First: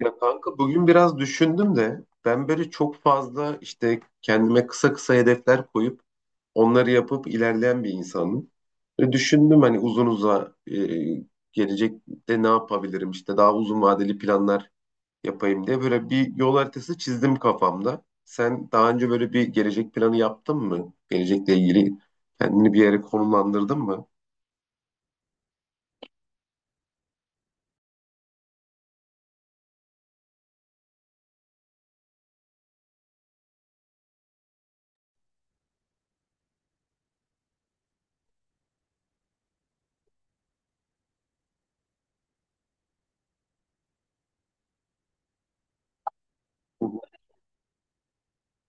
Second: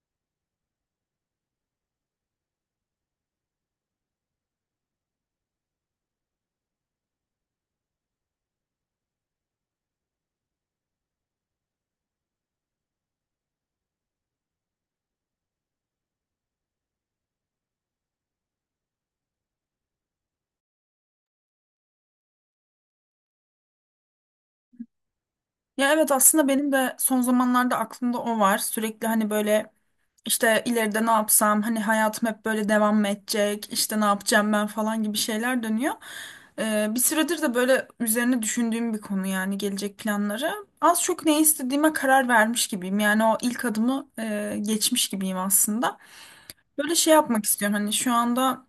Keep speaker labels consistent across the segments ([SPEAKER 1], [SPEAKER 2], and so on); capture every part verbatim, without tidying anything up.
[SPEAKER 1] Ya kanka bugün biraz düşündüm de ben böyle çok fazla işte kendime kısa kısa hedefler koyup onları yapıp ilerleyen bir insanım. Böyle düşündüm hani uzun uza e, gelecekte ne yapabilirim işte daha uzun vadeli planlar yapayım diye böyle bir yol haritası çizdim kafamda. Sen daha önce böyle bir gelecek planı yaptın mı? Gelecekle ilgili kendini bir yere konumlandırdın mı?
[SPEAKER 2] Ya evet aslında benim de son zamanlarda aklımda o var. Sürekli hani böyle işte ileride ne yapsam hani hayatım hep böyle devam mı edecek işte ne yapacağım ben falan gibi şeyler dönüyor. Ee, bir süredir de böyle üzerine düşündüğüm bir konu yani gelecek planları. Az çok ne istediğime karar vermiş gibiyim. Yani o ilk adımı e, geçmiş gibiyim aslında.
[SPEAKER 1] Hı
[SPEAKER 2] Böyle şey yapmak istiyorum hani şu anda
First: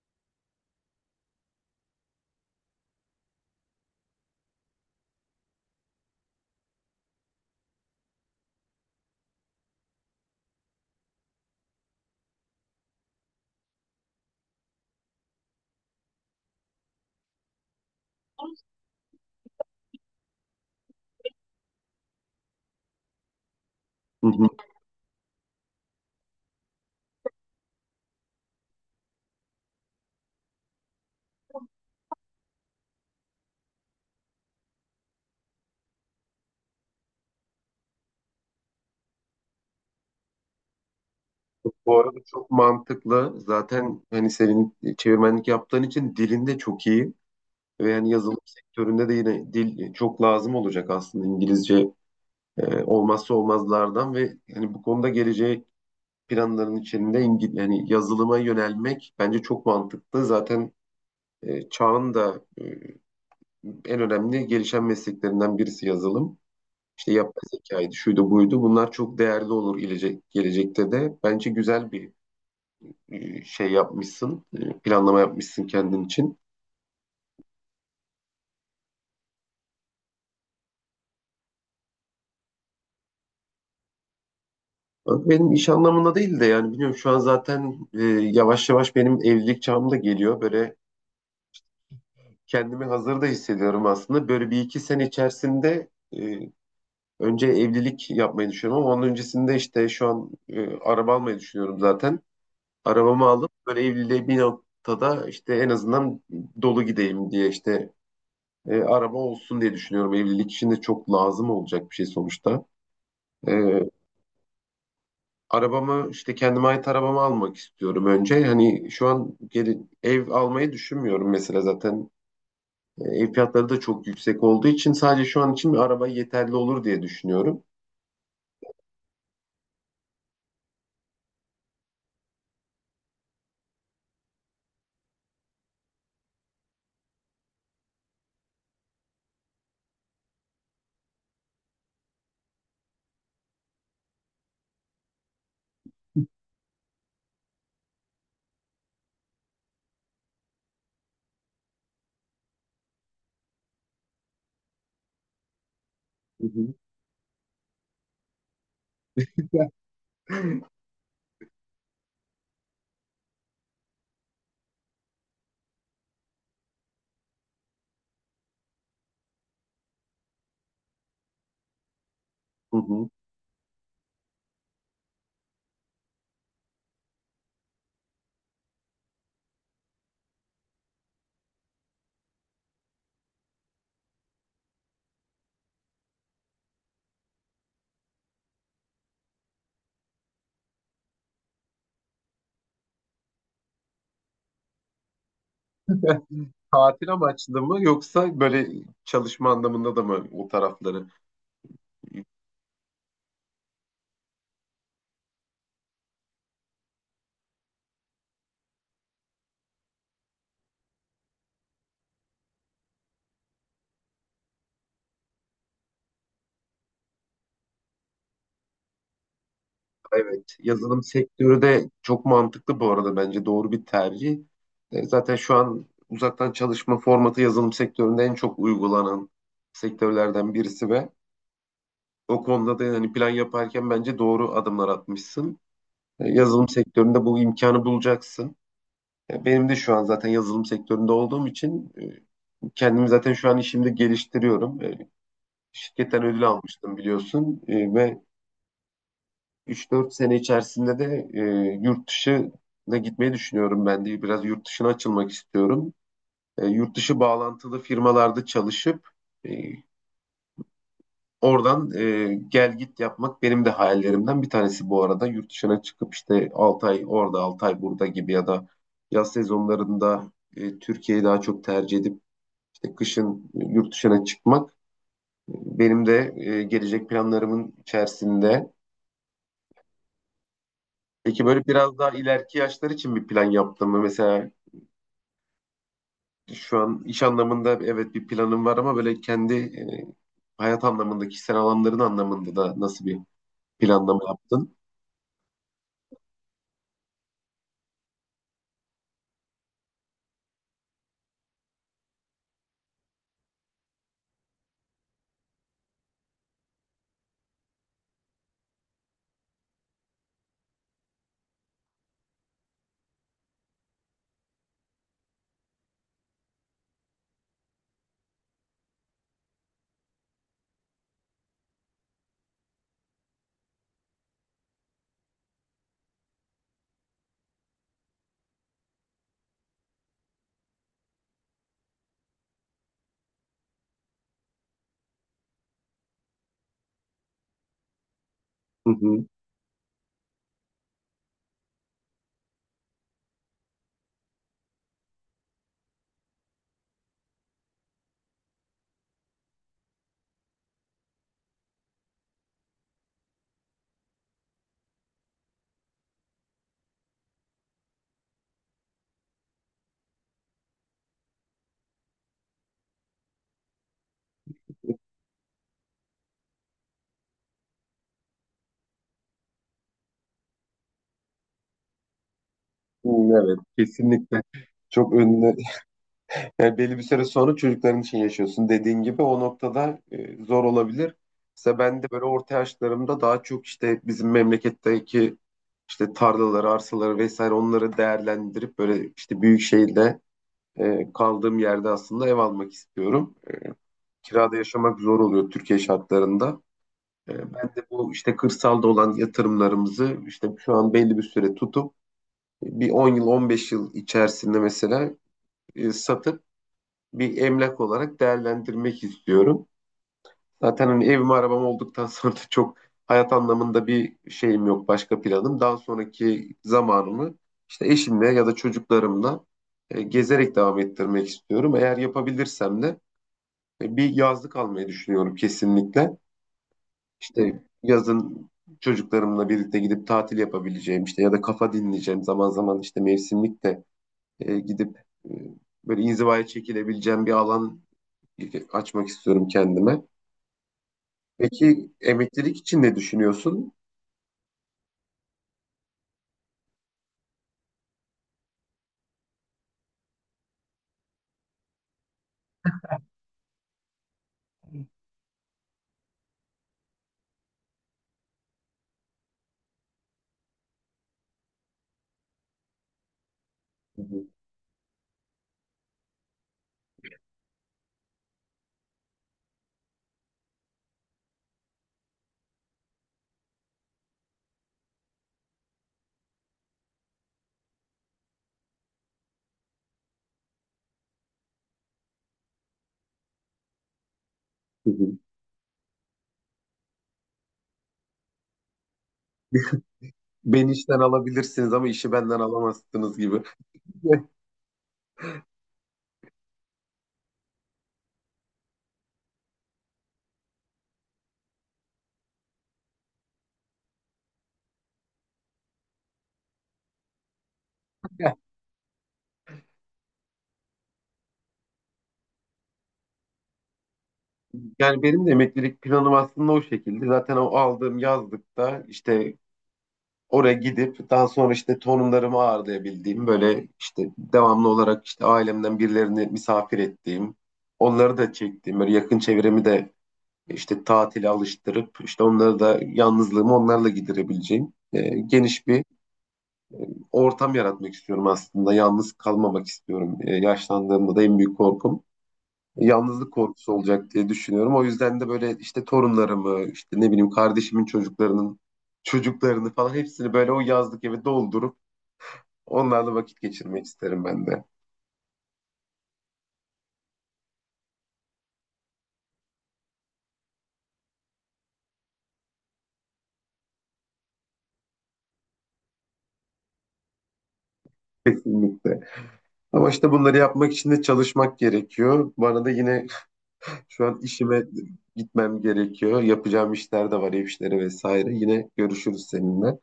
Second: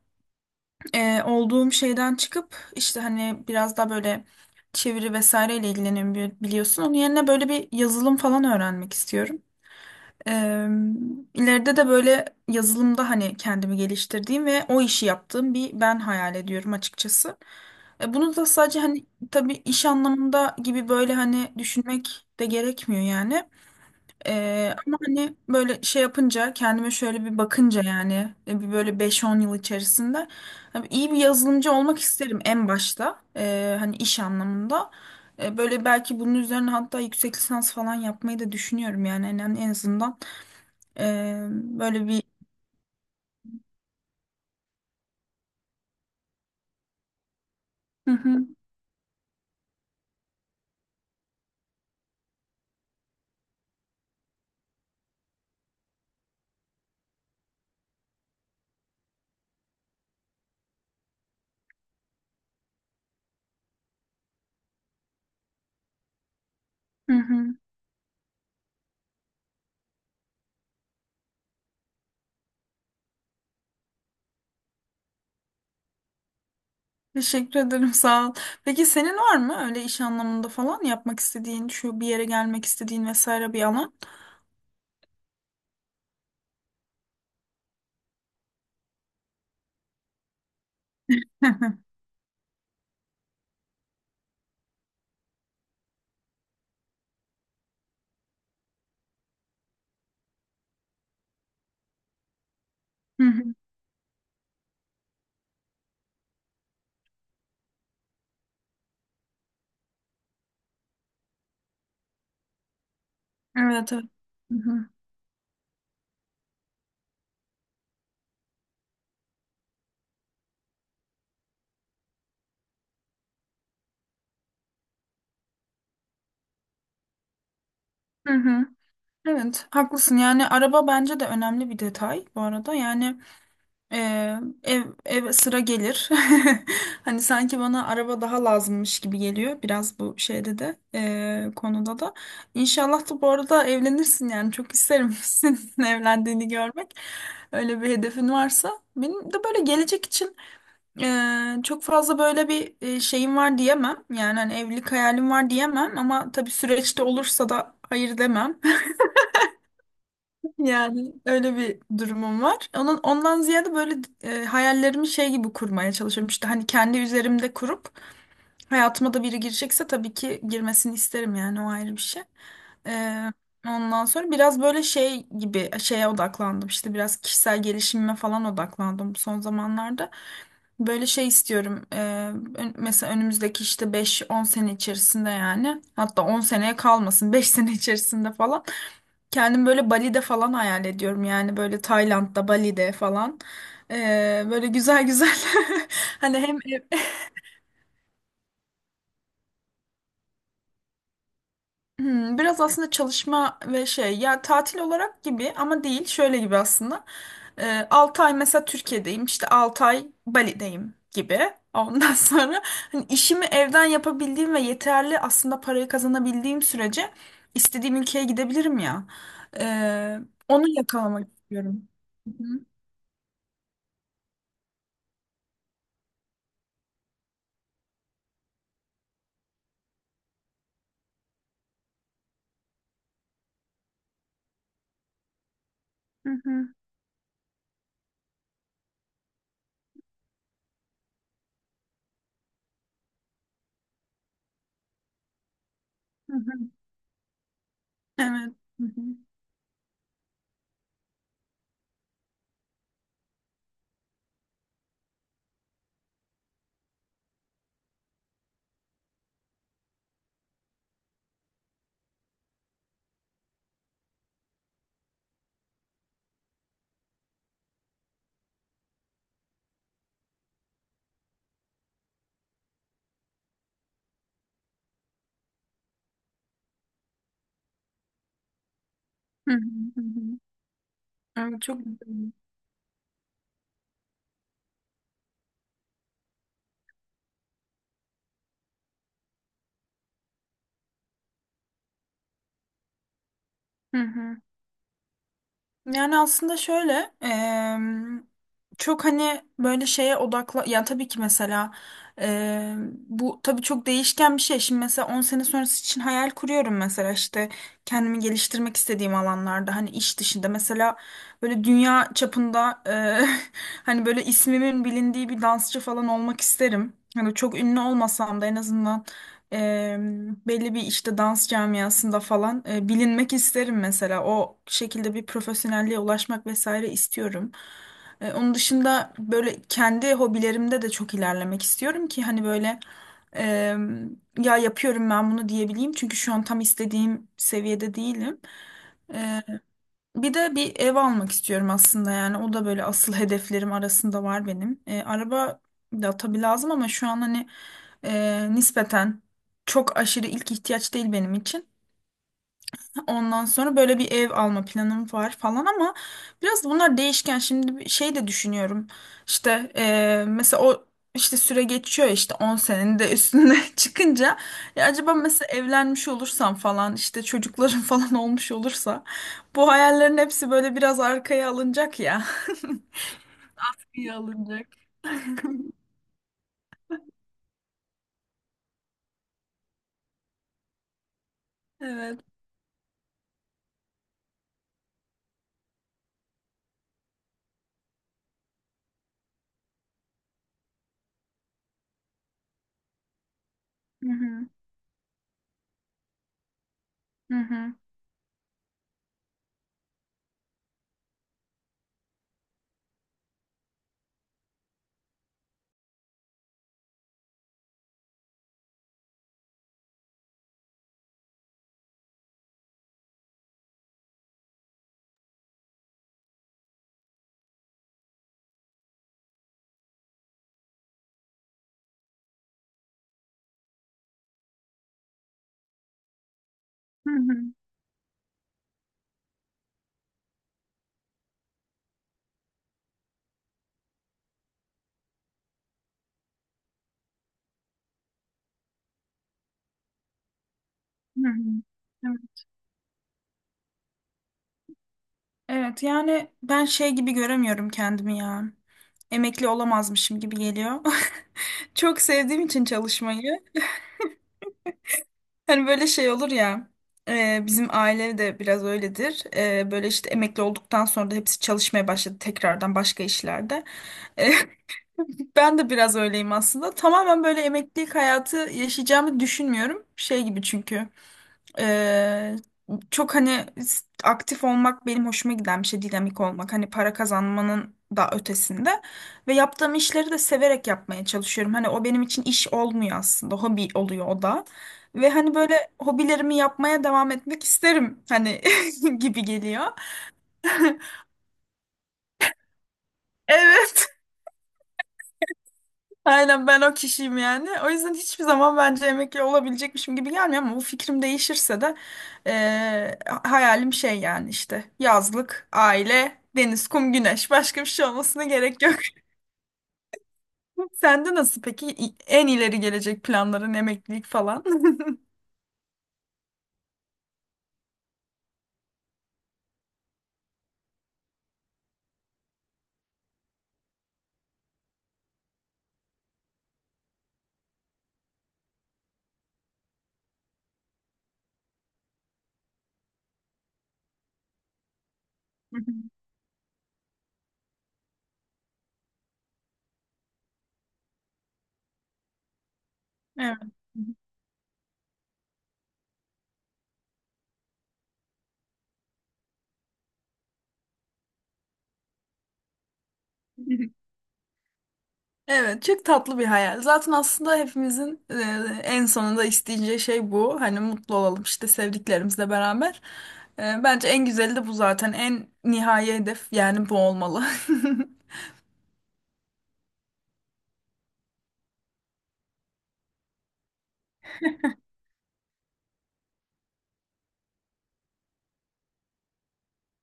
[SPEAKER 2] e, olduğum şeyden çıkıp işte hani biraz daha böyle çeviri vesaireyle ilgileniyorum bili- biliyorsun. Onun yerine böyle bir yazılım falan öğrenmek istiyorum. E, ileride de böyle yazılımda hani kendimi geliştirdiğim ve o işi yaptığım bir ben hayal ediyorum açıkçası. E, bunu da sadece hani tabii iş anlamında gibi böyle hani düşünmek de gerekmiyor yani.
[SPEAKER 1] hı.
[SPEAKER 2] Ee, ama hani böyle şey yapınca kendime şöyle bir bakınca yani e, bir böyle beş-on yıl içerisinde hani iyi bir yazılımcı olmak isterim en başta. Ee, hani iş anlamında. Ee, böyle belki bunun üzerine hatta yüksek lisans falan yapmayı da düşünüyorum yani en, en azından ee,
[SPEAKER 1] Bu
[SPEAKER 2] böyle
[SPEAKER 1] arada
[SPEAKER 2] bir.
[SPEAKER 1] çok mantıklı. Zaten hani senin çevirmenlik yaptığın için dilin de çok iyi ve yani
[SPEAKER 2] Hı
[SPEAKER 1] yazılım
[SPEAKER 2] hı,
[SPEAKER 1] sektöründe de yine dil çok lazım olacak aslında İngilizce e, olmazsa olmazlardan ve hani bu konuda geleceğe planların içinde İngil yani yazılıma yönelmek bence çok mantıklı. Zaten e, çağın da e, en önemli gelişen mesleklerinden birisi yazılım. İşte
[SPEAKER 2] hı
[SPEAKER 1] yapay
[SPEAKER 2] hı.
[SPEAKER 1] zekaydı, şuydu buydu. Bunlar çok değerli olur gelecek, gelecekte de. Bence güzel bir e, şey yapmışsın, e, planlama yapmışsın kendin için.
[SPEAKER 2] Teşekkür ederim, sağ ol. Peki senin var mı öyle iş anlamında falan yapmak istediğin, şu bir yere gelmek istediğin vesaire bir alan?
[SPEAKER 1] Benim iş anlamında değil de yani biliyorum şu an zaten e, yavaş yavaş benim evlilik çağım da geliyor. Böyle
[SPEAKER 2] Hı hı,
[SPEAKER 1] kendimi hazır da hissediyorum aslında. Böyle bir iki sene içerisinde e, önce evlilik yapmayı düşünüyorum ama onun öncesinde işte şu an e, araba almayı düşünüyorum zaten.
[SPEAKER 2] hı
[SPEAKER 1] Arabamı alıp
[SPEAKER 2] hı.
[SPEAKER 1] böyle evliliğe bir noktada işte en azından dolu gideyim diye işte e, araba olsun diye düşünüyorum. Evlilik için de çok lazım olacak bir şey sonuçta. E,
[SPEAKER 2] Evet, evet. Hı hı,
[SPEAKER 1] arabamı işte kendime ait arabamı almak istiyorum önce. Hani şu an geri, ev almayı düşünmüyorum mesela zaten. E, Ev fiyatları da çok yüksek olduğu için sadece şu an için bir araba yeterli olur diye düşünüyorum.
[SPEAKER 2] hı hı. Evet, haklısın. Yani araba bence de önemli bir detay bu arada. Yani e, ev ev sıra gelir. Hani sanki bana araba daha lazımmış gibi geliyor biraz bu şeyde de e, konuda da. İnşallah da bu arada evlenirsin yani çok isterim senin evlendiğini görmek. Öyle bir hedefin varsa. Benim de böyle gelecek için e, çok fazla böyle bir e, şeyim var diyemem. Yani hani evlilik hayalim var diyemem ama
[SPEAKER 1] Hı
[SPEAKER 2] tabii
[SPEAKER 1] hı.
[SPEAKER 2] süreçte olursa da hayır demem. Yani öyle bir durumum var. Onun ondan ziyade böyle e, hayallerimi şey gibi kurmaya çalışıyorum. İşte hani kendi üzerimde kurup hayatıma da biri girecekse tabii ki girmesini isterim yani o ayrı bir şey.
[SPEAKER 1] Hı hı.
[SPEAKER 2] E, Ondan sonra biraz böyle şey gibi şeye odaklandım. İşte biraz kişisel gelişimime falan odaklandım bu son zamanlarda. Böyle şey istiyorum. E, ön- mesela önümüzdeki işte beş on sene içerisinde yani hatta on seneye kalmasın, beş sene içerisinde falan. Kendim böyle Bali'de falan hayal ediyorum yani böyle Tayland'da, Bali'de falan. Ee, böyle güzel güzel hani hem.
[SPEAKER 1] Tatil amaçlı mı yoksa böyle çalışma anlamında da mı o tarafları?
[SPEAKER 2] Hmm, biraz aslında çalışma ve şey ya tatil olarak gibi ama değil şöyle gibi aslında. Ee, altı ay mesela Türkiye'deyim, işte altı ay Bali'deyim gibi. Ondan sonra hani işimi evden yapabildiğim ve yeterli aslında parayı kazanabildiğim sürece istediğim ülkeye gidebilirim ya. Ee,
[SPEAKER 1] Evet,
[SPEAKER 2] Onu
[SPEAKER 1] yazılım
[SPEAKER 2] yakalamak
[SPEAKER 1] sektörü
[SPEAKER 2] istiyorum.
[SPEAKER 1] de çok
[SPEAKER 2] Hı hı,
[SPEAKER 1] mantıklı bu arada bence doğru bir tercih. E, Zaten şu an uzaktan çalışma formatı yazılım sektöründe en çok uygulanan sektörlerden birisi ve o konuda da yani plan yaparken bence doğru adımlar atmışsın. E,
[SPEAKER 2] hı
[SPEAKER 1] Yazılım
[SPEAKER 2] hı,
[SPEAKER 1] sektöründe bu imkanı bulacaksın. E, Benim de şu an zaten yazılım sektöründe olduğum için e, kendimi zaten şu an işimde geliştiriyorum. E, Şirketten
[SPEAKER 2] hı
[SPEAKER 1] ödül
[SPEAKER 2] hı.
[SPEAKER 1] almıştım biliyorsun E, ve
[SPEAKER 2] Evet. Hı hı.
[SPEAKER 1] üç dört sene içerisinde de e, yurt dışına gitmeyi düşünüyorum ben de. Biraz yurt dışına açılmak istiyorum. E, yurt dışı bağlantılı firmalarda çalışıp e, oradan e, gel git yapmak benim de hayallerimden bir tanesi bu arada. Yurt dışına çıkıp işte altı ay orada altı ay burada gibi ya da yaz sezonlarında e, Türkiye'yi daha çok tercih edip işte kışın e, yurt dışına çıkmak e, benim de e, gelecek planlarımın içerisinde.
[SPEAKER 2] Hı hı, hı hı.
[SPEAKER 1] Peki
[SPEAKER 2] Evet,
[SPEAKER 1] böyle
[SPEAKER 2] çok
[SPEAKER 1] biraz daha
[SPEAKER 2] güzel.
[SPEAKER 1] ileriki yaşlar için bir plan yaptın mı? Mesela şu an iş anlamında evet bir planım var ama böyle kendi e, hayat anlamında, kişisel alanların anlamında da nasıl bir
[SPEAKER 2] Hı
[SPEAKER 1] planlama
[SPEAKER 2] hı.
[SPEAKER 1] yaptın?
[SPEAKER 2] Yani aslında şöyle em, çok hani böyle şeye odakla. Ya tabii ki mesela em, bu tabii çok değişken bir şey. Şimdi mesela on sene sonrası için hayal kuruyorum, mesela işte kendimi geliştirmek istediğim alanlarda hani iş dışında mesela böyle dünya çapında e, hani böyle ismimin bilindiği bir dansçı falan olmak isterim. Hani çok ünlü olmasam da en azından e, belli bir işte dans camiasında falan e, bilinmek isterim mesela. O şekilde bir profesyonelliğe ulaşmak vesaire istiyorum. E, onun dışında böyle kendi hobilerimde de çok ilerlemek istiyorum ki hani böyle e, ya yapıyorum ben bunu diyebileyim. Çünkü şu an tam istediğim seviyede değilim.
[SPEAKER 1] Hı hı.
[SPEAKER 2] Bir de bir ev almak istiyorum aslında yani o da böyle asıl hedeflerim arasında var benim. E, araba da tabii lazım ama şu an hani e, nispeten çok aşırı ilk ihtiyaç değil benim için. Ondan sonra böyle bir ev alma planım var falan ama biraz da bunlar değişken. Şimdi bir şey de düşünüyorum. İşte eee, mesela o işte süre geçiyor, işte on senenin de üstüne çıkınca ya acaba mesela evlenmiş olursam falan işte çocuklarım falan olmuş olursa bu hayallerin hepsi böyle biraz arkaya alınacak ya.
[SPEAKER 1] Hı. Evet,
[SPEAKER 2] İyi
[SPEAKER 1] kesinlikle
[SPEAKER 2] alınacak.
[SPEAKER 1] çok önüne. Yani belli bir süre sonra çocukların için yaşıyorsun. Dediğin gibi o noktada e, zor olabilir. Mesela ben de
[SPEAKER 2] Evet.
[SPEAKER 1] böyle orta yaşlarımda daha çok işte bizim memleketteki işte tarlaları, arsaları vesaire onları değerlendirip böyle işte büyük şehirde e, kaldığım yerde aslında ev almak istiyorum. E,
[SPEAKER 2] Hı hı,
[SPEAKER 1] kirada yaşamak zor oluyor Türkiye şartlarında.
[SPEAKER 2] hı
[SPEAKER 1] E, ben
[SPEAKER 2] hı,
[SPEAKER 1] de bu işte kırsalda olan yatırımlarımızı işte şu an belli bir süre tutup bir on yıl, on beş yıl içerisinde mesela e, satıp bir emlak olarak değerlendirmek istiyorum. Zaten hani evim arabam olduktan sonra da çok hayat anlamında bir şeyim yok, başka planım. Daha sonraki zamanımı işte eşimle ya da çocuklarımla e, gezerek devam ettirmek istiyorum. Eğer yapabilirsem de e, bir yazlık almayı düşünüyorum kesinlikle.
[SPEAKER 2] hı hı,
[SPEAKER 1] İşte yazın çocuklarımla birlikte gidip tatil yapabileceğim işte ya da kafa dinleyeceğim zaman zaman işte mevsimlik de e, gidip e, böyle inzivaya çekilebileceğim bir alan açmak istiyorum kendime.
[SPEAKER 2] hı hı.
[SPEAKER 1] Peki emeklilik için ne düşünüyorsun?
[SPEAKER 2] Evet yani ben şey gibi göremiyorum kendimi ya. Emekli olamazmışım gibi geliyor. Çok sevdiğim için çalışmayı. Hani böyle şey olur ya. E, bizim aile de biraz öyledir. E, böyle işte emekli olduktan sonra da hepsi çalışmaya başladı tekrardan başka işlerde.
[SPEAKER 1] Hı hı,
[SPEAKER 2] Ben de biraz öyleyim aslında. Tamamen böyle emeklilik hayatı yaşayacağımı düşünmüyorum. Şey gibi çünkü. Ee, çok hani s- aktif olmak benim hoşuma giden bir şey. Dinamik olmak. Hani para kazanmanın da ötesinde. Ve yaptığım işleri de severek yapmaya çalışıyorum. Hani o benim için iş olmuyor aslında. Hobi oluyor o da.
[SPEAKER 1] hı
[SPEAKER 2] Ve
[SPEAKER 1] hı.
[SPEAKER 2] hani böyle hobilerimi yapmaya devam etmek isterim. Hani gibi geliyor.
[SPEAKER 1] Beni işten alabilirsiniz ama işi benden alamazsınız gibi.
[SPEAKER 2] Evet. Aynen ben o kişiyim yani. O yüzden hiçbir zaman bence emekli olabilecekmişim gibi gelmiyor ama bu fikrim değişirse de eee, hayalim şey yani işte yazlık, aile, deniz, kum, güneş, başka bir şey olmasına gerek yok. Sende nasıl peki? İ- en ileri gelecek planların emeklilik falan?
[SPEAKER 1] Yani benim de emeklilik planım aslında o şekilde. Zaten o aldığım yazlıkta işte oraya gidip daha sonra işte torunlarımı ağırlayabildiğim böyle işte devamlı olarak işte ailemden birilerini misafir ettiğim, onları da çektiğim böyle yakın çevremi de işte tatile alıştırıp işte onları da yalnızlığımı onlarla giderebileceğim e, geniş bir ortam yaratmak istiyorum aslında. Yalnız kalmamak istiyorum. E, yaşlandığımda da en büyük korkum yalnızlık korkusu olacak diye düşünüyorum. O yüzden de böyle işte torunlarımı, işte ne bileyim kardeşimin çocuklarının çocuklarını falan hepsini böyle o yazlık eve doldurup onlarla vakit
[SPEAKER 2] Evet.
[SPEAKER 1] geçirmek isterim ben de.
[SPEAKER 2] Evet, çok tatlı bir hayal. Zaten aslında hepimizin e, en sonunda isteyeceği şey bu. Hani mutlu olalım işte sevdiklerimizle beraber. E, bence en güzeli de bu zaten. En nihai hedef yani bu olmalı.
[SPEAKER 1] Kesinlikle. Ama işte bunları yapmak için de çalışmak gerekiyor. Bana da yine şu an işime gitmem gerekiyor. Yapacağım işler de var, ev işleri vesaire. Yine görüşürüz seninle.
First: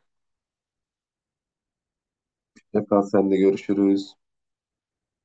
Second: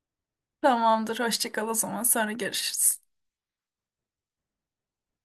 [SPEAKER 2] Tamamdır, hoşça kal o zaman. Sonra görüşürüz.
[SPEAKER 1] Tekrar seninle görüşürüz.